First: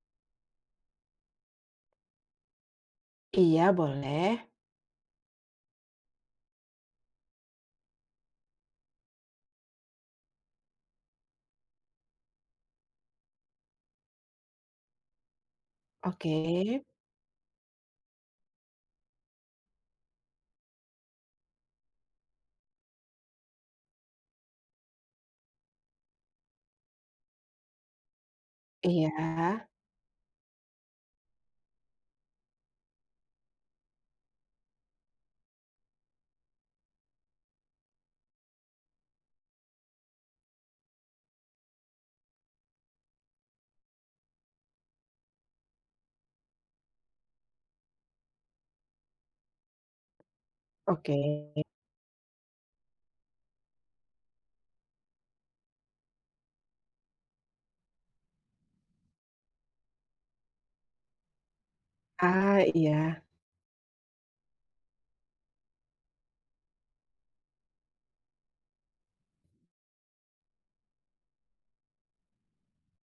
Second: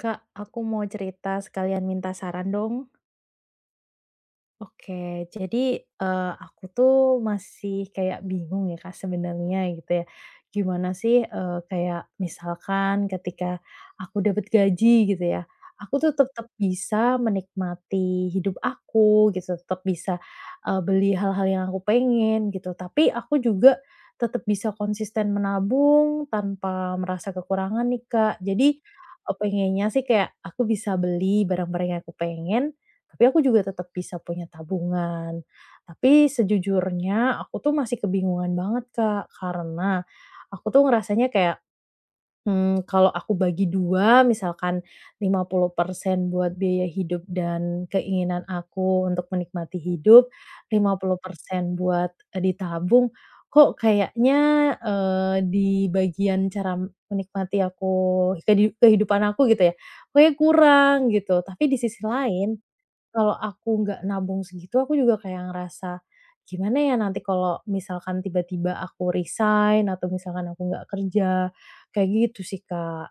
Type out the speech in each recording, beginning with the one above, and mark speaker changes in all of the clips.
Speaker 1: Kak, aku mau cerita sekalian minta saran dong.
Speaker 2: Iya boleh,
Speaker 1: Oke, jadi, aku tuh masih kayak bingung ya, Kak, sebenarnya gitu ya. Gimana sih, kayak misalkan ketika aku dapat gaji gitu ya, aku tuh
Speaker 2: oke,
Speaker 1: tetap bisa menikmati hidup aku gitu, tetap bisa, beli hal-hal yang aku pengen gitu, tapi aku juga tetap bisa konsisten menabung tanpa merasa kekurangan nih, Kak. Jadi,
Speaker 2: iya,
Speaker 1: pengennya sih kayak aku bisa beli barang-barang yang aku pengen tapi aku juga tetap bisa punya tabungan. Tapi sejujurnya aku tuh masih kebingungan banget, Kak, karena aku tuh ngerasanya kayak, kalau aku bagi 2 misalkan 50% buat biaya hidup dan keinginan aku untuk menikmati hidup, lima
Speaker 2: oke,
Speaker 1: puluh persen buat, ditabung, kok kayaknya, di bagian cara menikmati aku kehidupan aku gitu ya, kayak kurang gitu. Tapi di sisi lain
Speaker 2: ah, iya.
Speaker 1: kalau aku nggak nabung segitu, aku juga kayak ngerasa, "Gimana ya nanti kalau misalkan tiba-tiba aku resign atau misalkan aku nggak kerja?" Kayak gitu sih, Kak.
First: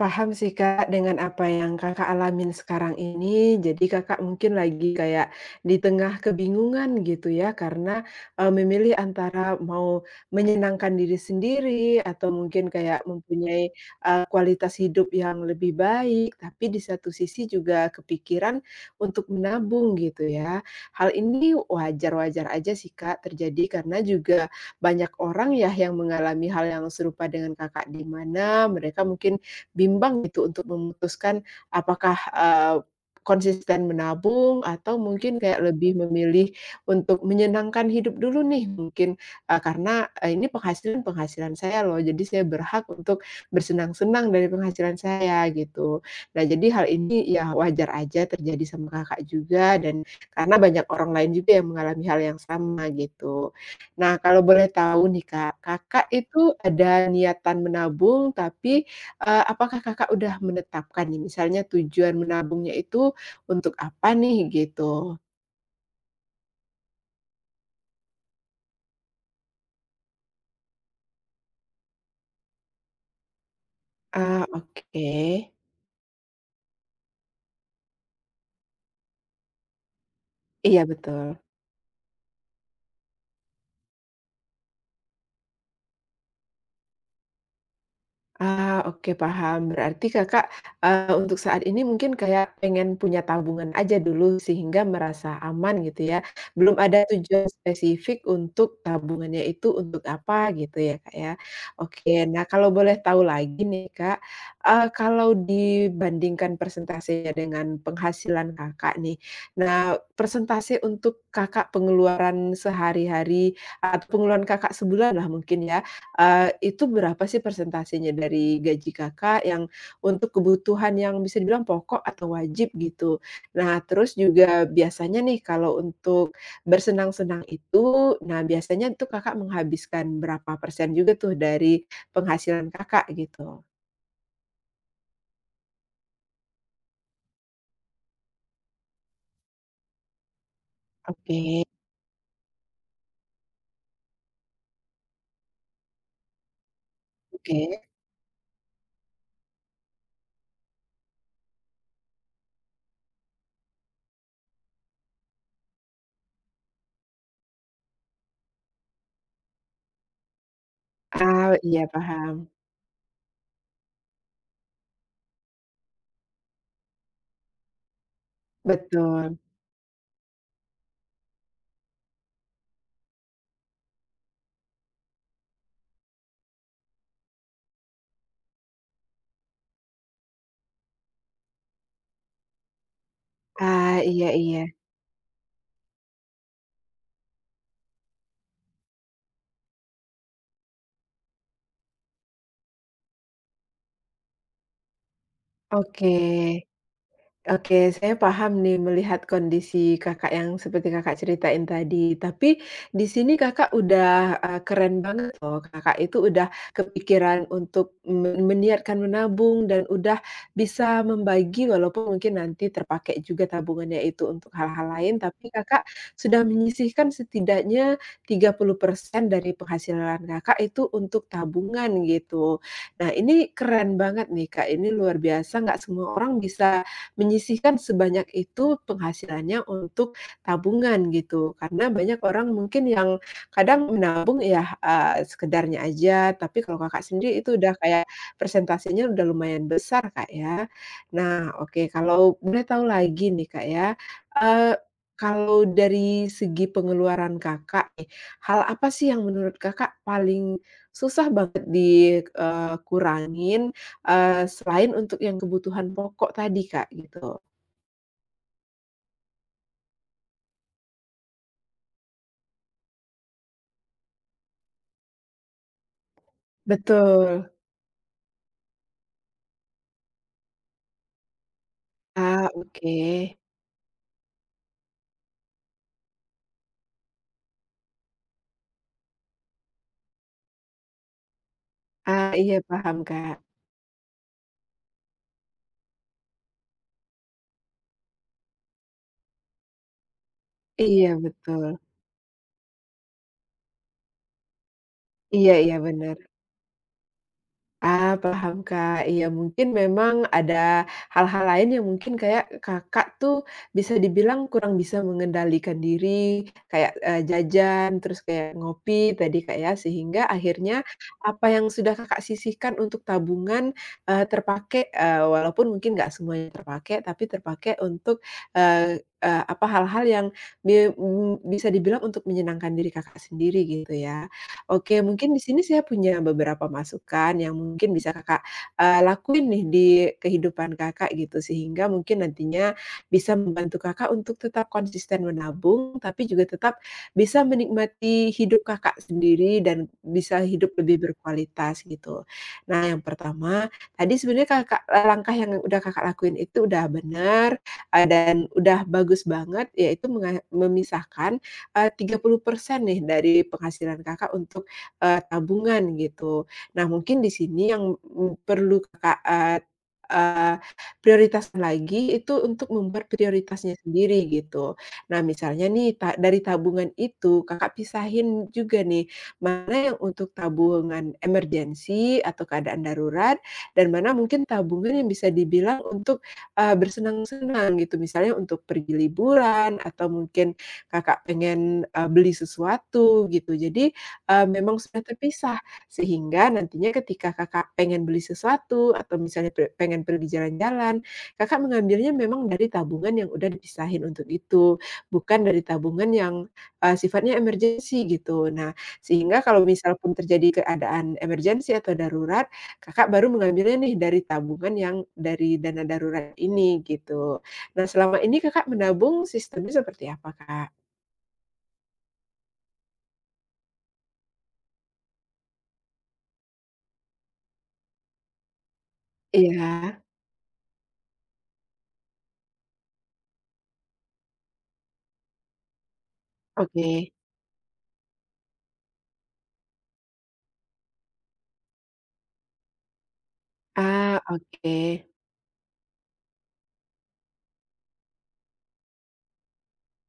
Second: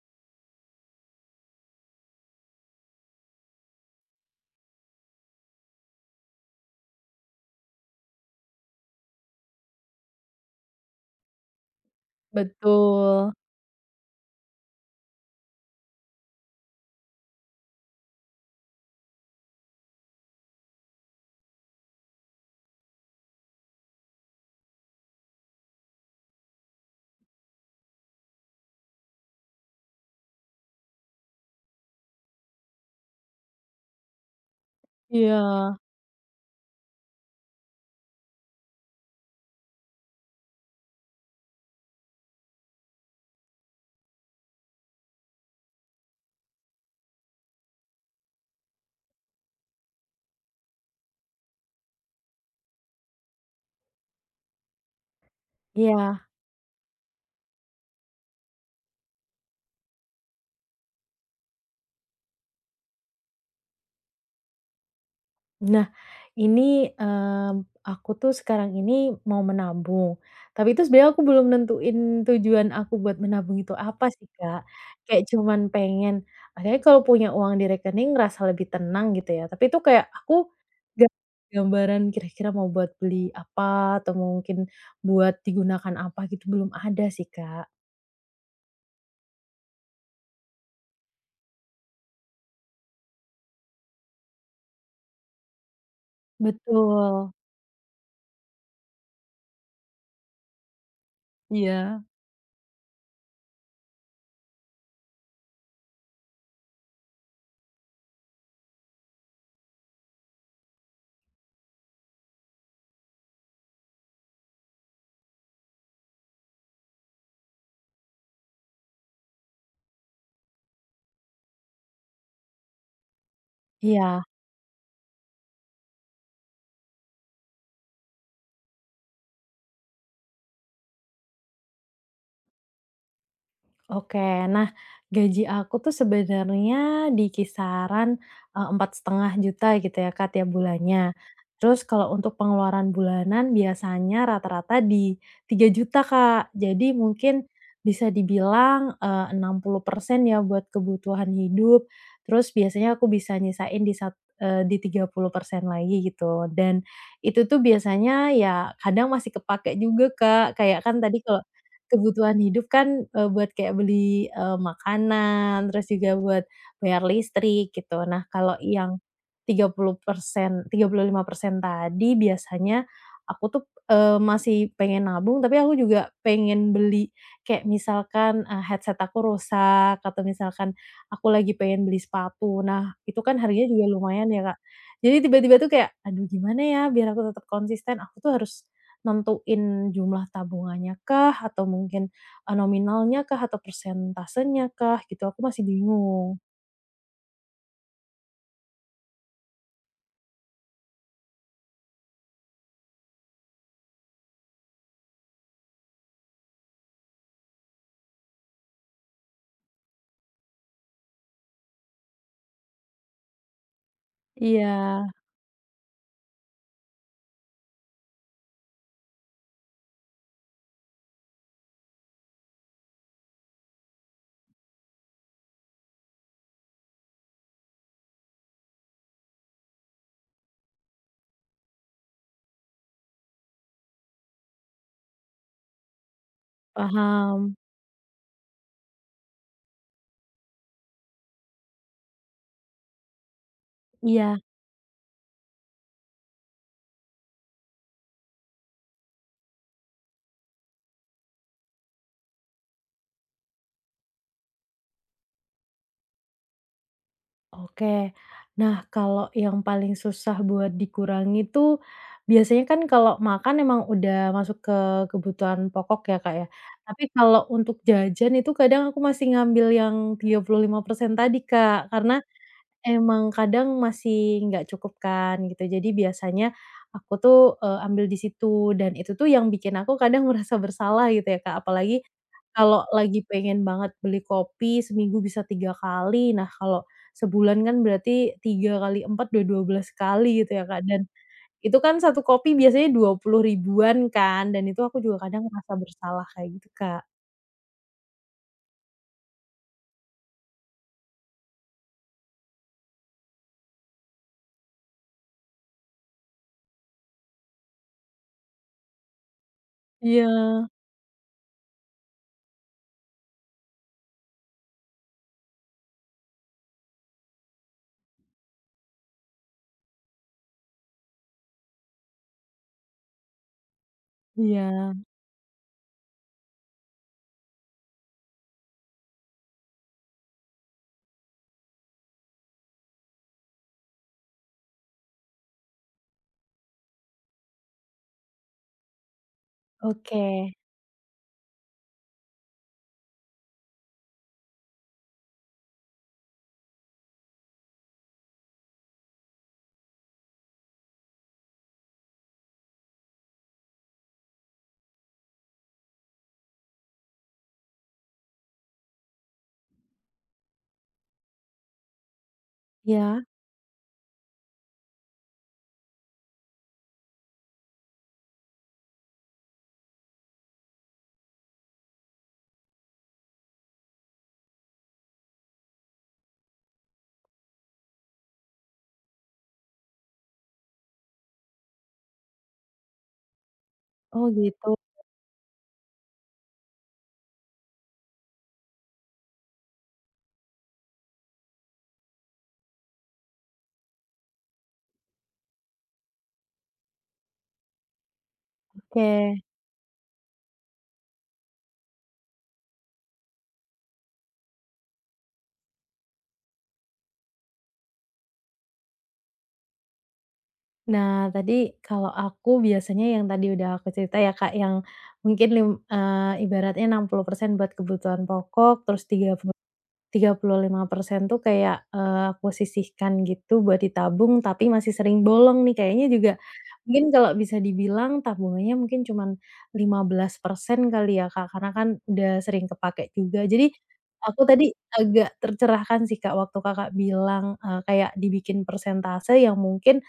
Speaker 2: Paham sih Kak, dengan apa yang Kakak alamin sekarang ini. Jadi Kakak mungkin lagi kayak di tengah kebingungan gitu ya, karena, memilih antara mau menyenangkan diri sendiri atau mungkin kayak
Speaker 1: Betul.
Speaker 2: mempunyai, kualitas hidup yang lebih baik, tapi di satu sisi juga kepikiran untuk menabung gitu ya. Hal ini wajar-wajar aja sih Kak terjadi, karena juga banyak orang ya yang mengalami hal yang serupa dengan Kakak, di mana mereka mungkin bimbang gitu untuk memutuskan apakah, konsisten menabung atau mungkin
Speaker 1: Iya.
Speaker 2: kayak lebih memilih untuk menyenangkan hidup dulu nih mungkin, karena, ini penghasilan-penghasilan saya loh, jadi saya berhak untuk bersenang-senang dari penghasilan saya gitu. Nah jadi hal ini ya wajar aja terjadi sama Kakak juga dan karena banyak orang lain juga yang mengalami hal yang sama gitu. Nah kalau boleh tahu nih Kak, Kakak
Speaker 1: Iya.
Speaker 2: itu ada niatan menabung tapi, apakah Kakak udah menetapkan nih misalnya tujuan menabungnya itu untuk apa nih gitu?
Speaker 1: Nah, ini, aku tuh sekarang ini mau menabung, tapi itu sebenarnya aku belum nentuin tujuan aku buat menabung itu apa sih,
Speaker 2: Ah,
Speaker 1: Kak.
Speaker 2: oke.
Speaker 1: Kayak cuman pengen, akhirnya kalau punya uang di rekening ngerasa lebih tenang gitu ya, tapi itu kayak aku
Speaker 2: Iya
Speaker 1: nggak
Speaker 2: betul.
Speaker 1: gambaran kira-kira mau buat beli apa atau mungkin buat digunakan apa gitu belum ada sih, Kak.
Speaker 2: Ah, oke paham. Berarti Kakak, untuk saat ini mungkin kayak pengen punya tabungan aja dulu sehingga merasa aman gitu ya. Belum ada
Speaker 1: Betul.
Speaker 2: tujuan spesifik untuk tabungannya itu untuk apa gitu ya, Kak, ya.
Speaker 1: Iya.
Speaker 2: Oke, nah kalau boleh tahu lagi nih, Kak, kalau dibandingkan persentasenya dengan penghasilan Kakak nih, nah persentase untuk Kakak pengeluaran sehari-hari atau pengeluaran Kakak sebulan lah mungkin ya, itu berapa sih persentasenya dari gaji Kakak yang untuk kebutuhan yang bisa dibilang pokok atau wajib gitu? Nah, terus
Speaker 1: Iya.
Speaker 2: juga biasanya nih kalau untuk bersenang-senang itu, nah biasanya tuh Kakak menghabiskan berapa persen juga tuh dari penghasilan Kakak gitu?
Speaker 1: Oke, nah gaji aku tuh sebenarnya di kisaran, 4,5 juta gitu ya, Kak, tiap bulannya.
Speaker 2: Oke
Speaker 1: Terus kalau untuk pengeluaran bulanan biasanya rata-rata di 3 juta Kak. Jadi mungkin
Speaker 2: oke.
Speaker 1: bisa dibilang, 60% ya buat kebutuhan hidup, terus biasanya aku bisa nyisain di 30% lagi gitu. Dan itu tuh biasanya ya kadang masih kepakai juga, Kak, kayak kan tadi kalau
Speaker 2: Ah, iya paham.
Speaker 1: kebutuhan hidup kan, buat kayak beli, makanan, terus juga buat bayar listrik gitu. Nah, kalau yang
Speaker 2: Betul.
Speaker 1: tiga tiga puluh puluh persen 35% tadi biasanya aku tuh, masih pengen nabung, tapi aku juga pengen beli kayak misalkan, headset aku rusak atau misalkan aku lagi pengen beli sepatu. Nah, itu kan harganya juga
Speaker 2: Ah, iya
Speaker 1: lumayan ya, Kak.
Speaker 2: iya.
Speaker 1: Jadi tiba-tiba tuh kayak, "Aduh gimana ya biar aku tetap konsisten?" Aku tuh harus nentuin jumlah tabungannya kah, atau mungkin, nominalnya kah, atau persentasenya kah, gitu, aku masih
Speaker 2: Oke.
Speaker 1: bingung.
Speaker 2: Oke, saya paham nih melihat kondisi Kakak yang seperti Kakak ceritain tadi. Tapi di sini Kakak udah, keren banget loh, Kakak itu udah kepikiran untuk meniatkan menabung dan udah bisa membagi walaupun mungkin nanti terpakai juga tabungannya itu untuk
Speaker 1: Iya,
Speaker 2: hal-hal lain, tapi Kakak sudah menyisihkan setidaknya 30% dari penghasilan Kakak itu untuk tabungan gitu. Nah ini keren banget nih, Kak, ini luar biasa nggak semua orang bisa menyisihkan sebanyak itu penghasilannya untuk tabungan gitu. Karena banyak orang mungkin yang kadang menabung ya, sekedarnya aja, tapi kalau Kakak sendiri itu
Speaker 1: paham.
Speaker 2: udah kayak persentasenya udah lumayan besar, Kak, ya. Nah, oke kalau boleh tahu lagi nih, Kak, ya,
Speaker 1: Iya,
Speaker 2: eee, kalau dari segi pengeluaran Kakak nih, hal apa sih yang menurut Kakak paling susah banget dikurangin. Selain untuk yang kebutuhan pokok tadi, Kak, gitu.
Speaker 1: oke. Nah, kalau yang paling susah buat dikurangi tuh, biasanya kan kalau makan emang udah masuk ke kebutuhan pokok ya, Kak, ya. Tapi kalau
Speaker 2: Betul.
Speaker 1: untuk jajan itu kadang aku masih ngambil yang 35% tadi, Kak, karena
Speaker 2: Ah, oke.
Speaker 1: emang kadang masih nggak cukup kan gitu, jadi biasanya aku tuh, ambil di situ dan itu tuh yang bikin aku kadang merasa bersalah gitu ya Kak, apalagi
Speaker 2: Ah, iya
Speaker 1: kalau
Speaker 2: paham,
Speaker 1: lagi
Speaker 2: Kak.
Speaker 1: pengen banget beli kopi seminggu bisa 3 kali, nah kalau sebulan kan berarti 3 kali 4 udah 12 kali gitu ya Kak, dan
Speaker 2: Iya
Speaker 1: itu
Speaker 2: betul.
Speaker 1: kan satu kopi biasanya 20 ribuan kan, dan itu aku juga kadang
Speaker 2: Iya
Speaker 1: merasa
Speaker 2: iya bener.
Speaker 1: bersalah kayak gitu Kak.
Speaker 2: Ah, paham, Kak. Iya, mungkin memang ada hal-hal lain yang mungkin kayak Kakak tuh bisa dibilang kurang bisa mengendalikan diri, kayak, jajan, terus kayak ngopi tadi, Kak, ya,
Speaker 1: Iya
Speaker 2: sehingga akhirnya apa yang sudah Kakak sisihkan untuk tabungan, terpakai, walaupun mungkin nggak semuanya terpakai, tapi terpakai untuk, eee eee, apa, hal-hal yang bisa dibilang untuk menyenangkan diri Kakak sendiri gitu ya.
Speaker 1: iya,
Speaker 2: Oke, mungkin di sini saya punya beberapa masukan yang mungkin bisa Kakak, lakuin nih di kehidupan Kakak gitu, sehingga mungkin nantinya bisa membantu Kakak untuk tetap konsisten menabung, tapi juga tetap bisa menikmati hidup Kakak sendiri dan
Speaker 1: oke,
Speaker 2: bisa hidup lebih berkualitas gitu. Nah, yang pertama, tadi sebenarnya Kakak langkah yang udah Kakak lakuin itu udah benar, dan udah bagus banget, yaitu memisahkan eh, 30% nih dari penghasilan Kakak untuk, tabungan gitu. Nah mungkin di sini yang, perlu Kakak, eee eee, prioritaskan lagi itu untuk membuat
Speaker 1: ya.
Speaker 2: prioritasnya sendiri gitu. Nah misalnya nih dari tabungan itu Kakak pisahin juga nih, mana yang untuk tabungan emergensi atau keadaan darurat, dan mana mungkin tabungan yang bisa dibilang untuk, bersenang-senang gitu. Misalnya untuk pergi liburan atau mungkin, Kakak pengen, beli sesuatu gitu. Jadi,
Speaker 1: Oh
Speaker 2: memang
Speaker 1: gitu,
Speaker 2: sudah terpisah sehingga nantinya ketika Kakak pengen beli sesuatu atau misalnya pengen pergi jalan-jalan, Kakak mengambilnya memang dari tabungan yang udah dipisahin untuk itu, bukan dari tabungan yang, sifatnya emergency gitu. Nah,
Speaker 1: oke.
Speaker 2: sehingga kalau misal pun terjadi keadaan emergency atau darurat, Kakak baru mengambilnya nih dari tabungan yang dari dana darurat ini gitu. Nah, selama ini Kakak menabung sistemnya seperti apa, Kak?
Speaker 1: Nah, tadi kalau aku biasanya yang tadi udah aku cerita ya, Kak, yang mungkin ibaratnya 60% buat kebutuhan pokok, terus
Speaker 2: Iya,
Speaker 1: 35% tuh kayak, aku sisihkan gitu buat ditabung, tapi masih sering bolong nih kayaknya juga
Speaker 2: oke.
Speaker 1: mungkin kalau bisa dibilang tabungannya mungkin cuman 15% kali ya, Kak, karena kan udah sering kepakai juga. Jadi
Speaker 2: Ah,
Speaker 1: aku tadi
Speaker 2: oke.
Speaker 1: agak tercerahkan sih, Kak, waktu Kakak bilang, kayak dibikin persentase yang mungkin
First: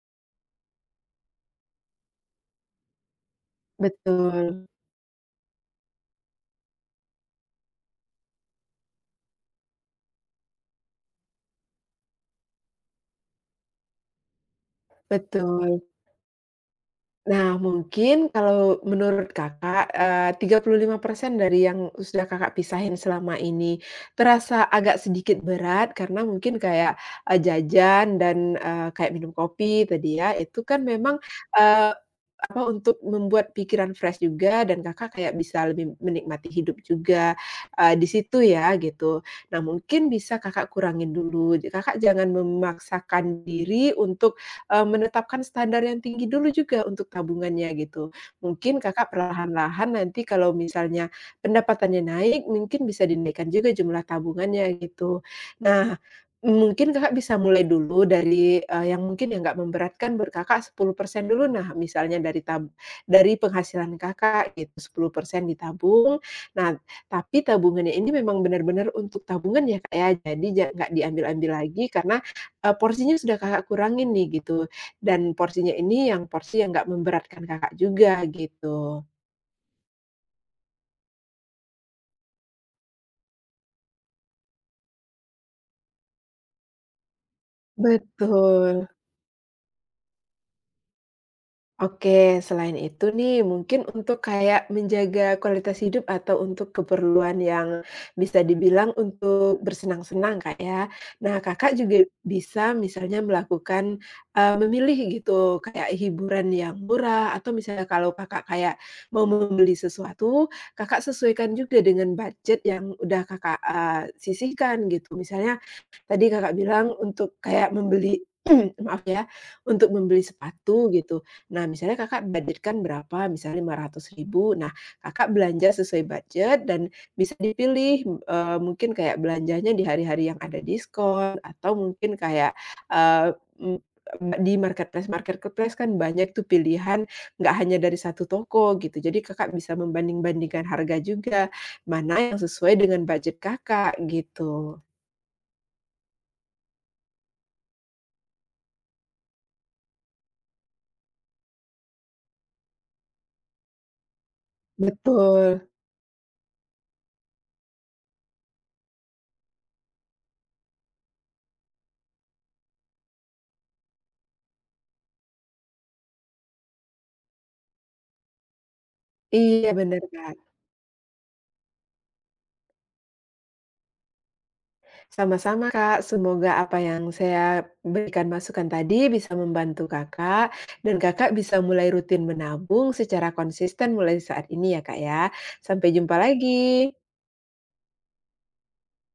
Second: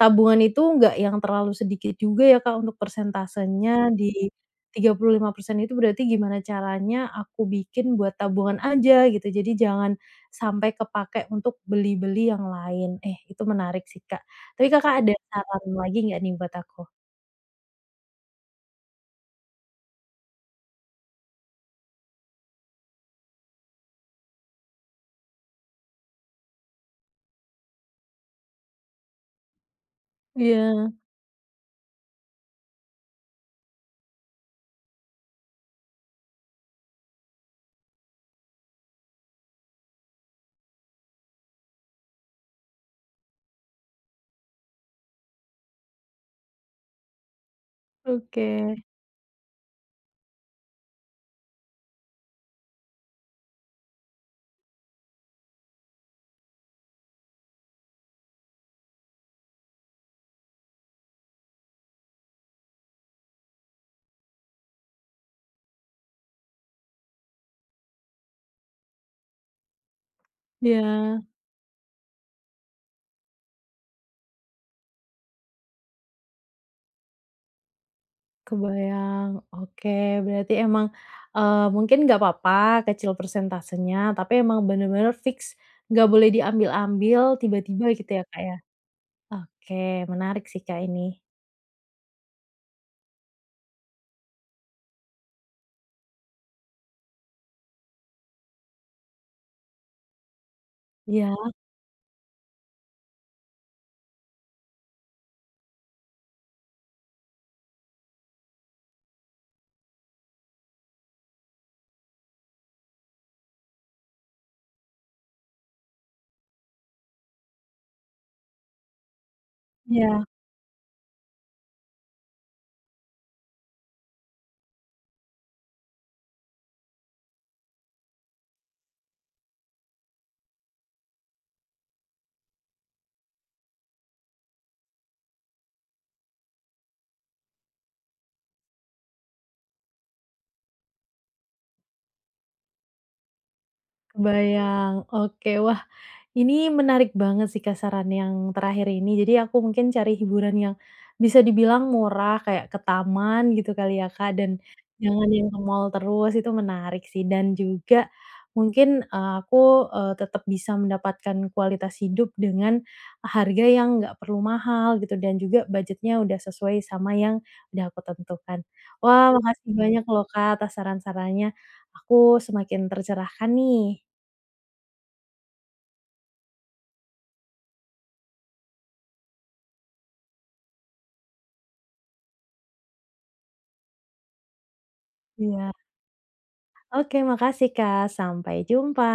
Speaker 1: tabungan itu nggak yang terlalu sedikit juga ya, Kak, untuk persentasenya di
Speaker 2: Betul
Speaker 1: 35% itu berarti gimana caranya aku bikin buat tabungan aja gitu, jadi jangan sampai kepakai untuk beli-beli yang lain. Eh, itu menarik sih, Kak. Tapi Kakak ada saran
Speaker 2: betul.
Speaker 1: lagi nggak nih buat aku?
Speaker 2: Nah, mungkin kalau menurut Kakak, 35% dari yang sudah Kakak pisahin selama ini, terasa agak sedikit berat karena mungkin kayak, jajan dan, kayak minum kopi tadi ya, itu kan
Speaker 1: Iya,
Speaker 2: memang, eee apa, untuk membuat pikiran fresh juga dan Kakak kayak bisa lebih menikmati hidup juga, di situ ya gitu. Nah mungkin bisa Kakak kurangin dulu, Kakak jangan memaksakan diri untuk, menetapkan standar yang tinggi dulu juga untuk tabungannya gitu.
Speaker 1: oke.
Speaker 2: Mungkin Kakak perlahan-lahan nanti kalau misalnya pendapatannya naik, mungkin bisa dinaikkan juga jumlah tabungannya gitu. Nah mungkin Kakak bisa mulai dulu dari, yang mungkin yang nggak memberatkan buat Kakak 10% dulu. Nah, misalnya dari dari penghasilan Kakak gitu, 10% ditabung. Nah, tapi tabungannya ini memang benar-benar untuk tabungan ya, Kak, ya. Jadi nggak
Speaker 1: Iya.
Speaker 2: diambil-ambil lagi karena, porsinya sudah Kakak kurangin nih gitu, dan porsinya ini yang porsi yang nggak memberatkan Kakak juga gitu.
Speaker 1: Kebayang. Oke, berarti emang, mungkin nggak apa-apa kecil persentasenya, tapi emang bener-bener fix nggak boleh diambil-ambil tiba-tiba gitu ya, Kak, ya?
Speaker 2: Betul.
Speaker 1: Oke, menarik sih, Kak, ini.
Speaker 2: Oke, selain itu nih, mungkin untuk kayak menjaga kualitas hidup atau untuk keperluan yang bisa dibilang untuk bersenang-senang, Kak, ya.
Speaker 1: Iya
Speaker 2: Nah, Kakak juga bisa misalnya melakukan, memilih gitu, kayak hiburan yang murah atau misalnya kalau Kakak kayak mau membeli sesuatu, Kakak sesuaikan juga dengan budget yang udah Kakak, sisihkan gitu. Misalnya tadi Kakak bilang untuk kayak membeli maaf ya, untuk membeli
Speaker 1: iya.
Speaker 2: sepatu gitu. Nah, misalnya Kakak budgetkan berapa, misalnya Rp500.000. Nah, Kakak belanja sesuai budget dan bisa dipilih, mungkin kayak belanjanya di hari-hari yang ada diskon atau mungkin kayak, eee, m di marketplace-marketplace kan banyak tuh pilihan, nggak hanya dari satu toko gitu. Jadi Kakak bisa membanding-bandingkan harga juga, mana yang sesuai dengan budget Kakak gitu.
Speaker 1: Kebayang, oke. Wah, ini menarik banget sih, Kak, saran yang terakhir ini. Jadi aku mungkin cari hiburan yang bisa dibilang murah, kayak ke taman gitu kali ya, Kak, dan jangan yang ke
Speaker 2: Betul.
Speaker 1: mall terus, itu menarik sih. Dan juga mungkin, aku, tetap bisa mendapatkan kualitas hidup dengan harga yang nggak perlu mahal gitu dan juga budgetnya udah sesuai sama yang udah aku tentukan. Wah,
Speaker 2: Iya
Speaker 1: makasih
Speaker 2: benar
Speaker 1: banyak loh,
Speaker 2: Kak.
Speaker 1: Kak, atas saran-sarannya. Aku semakin tercerahkan nih.
Speaker 2: Sama-sama, Kak. Semoga apa yang saya berikan masukan tadi bisa membantu Kakak, dan Kakak bisa mulai rutin menabung secara konsisten mulai saat ini ya, Kak, ya.
Speaker 1: Iya.
Speaker 2: Sampai jumpa lagi.
Speaker 1: Oke, makasih Kak. Sampai jumpa.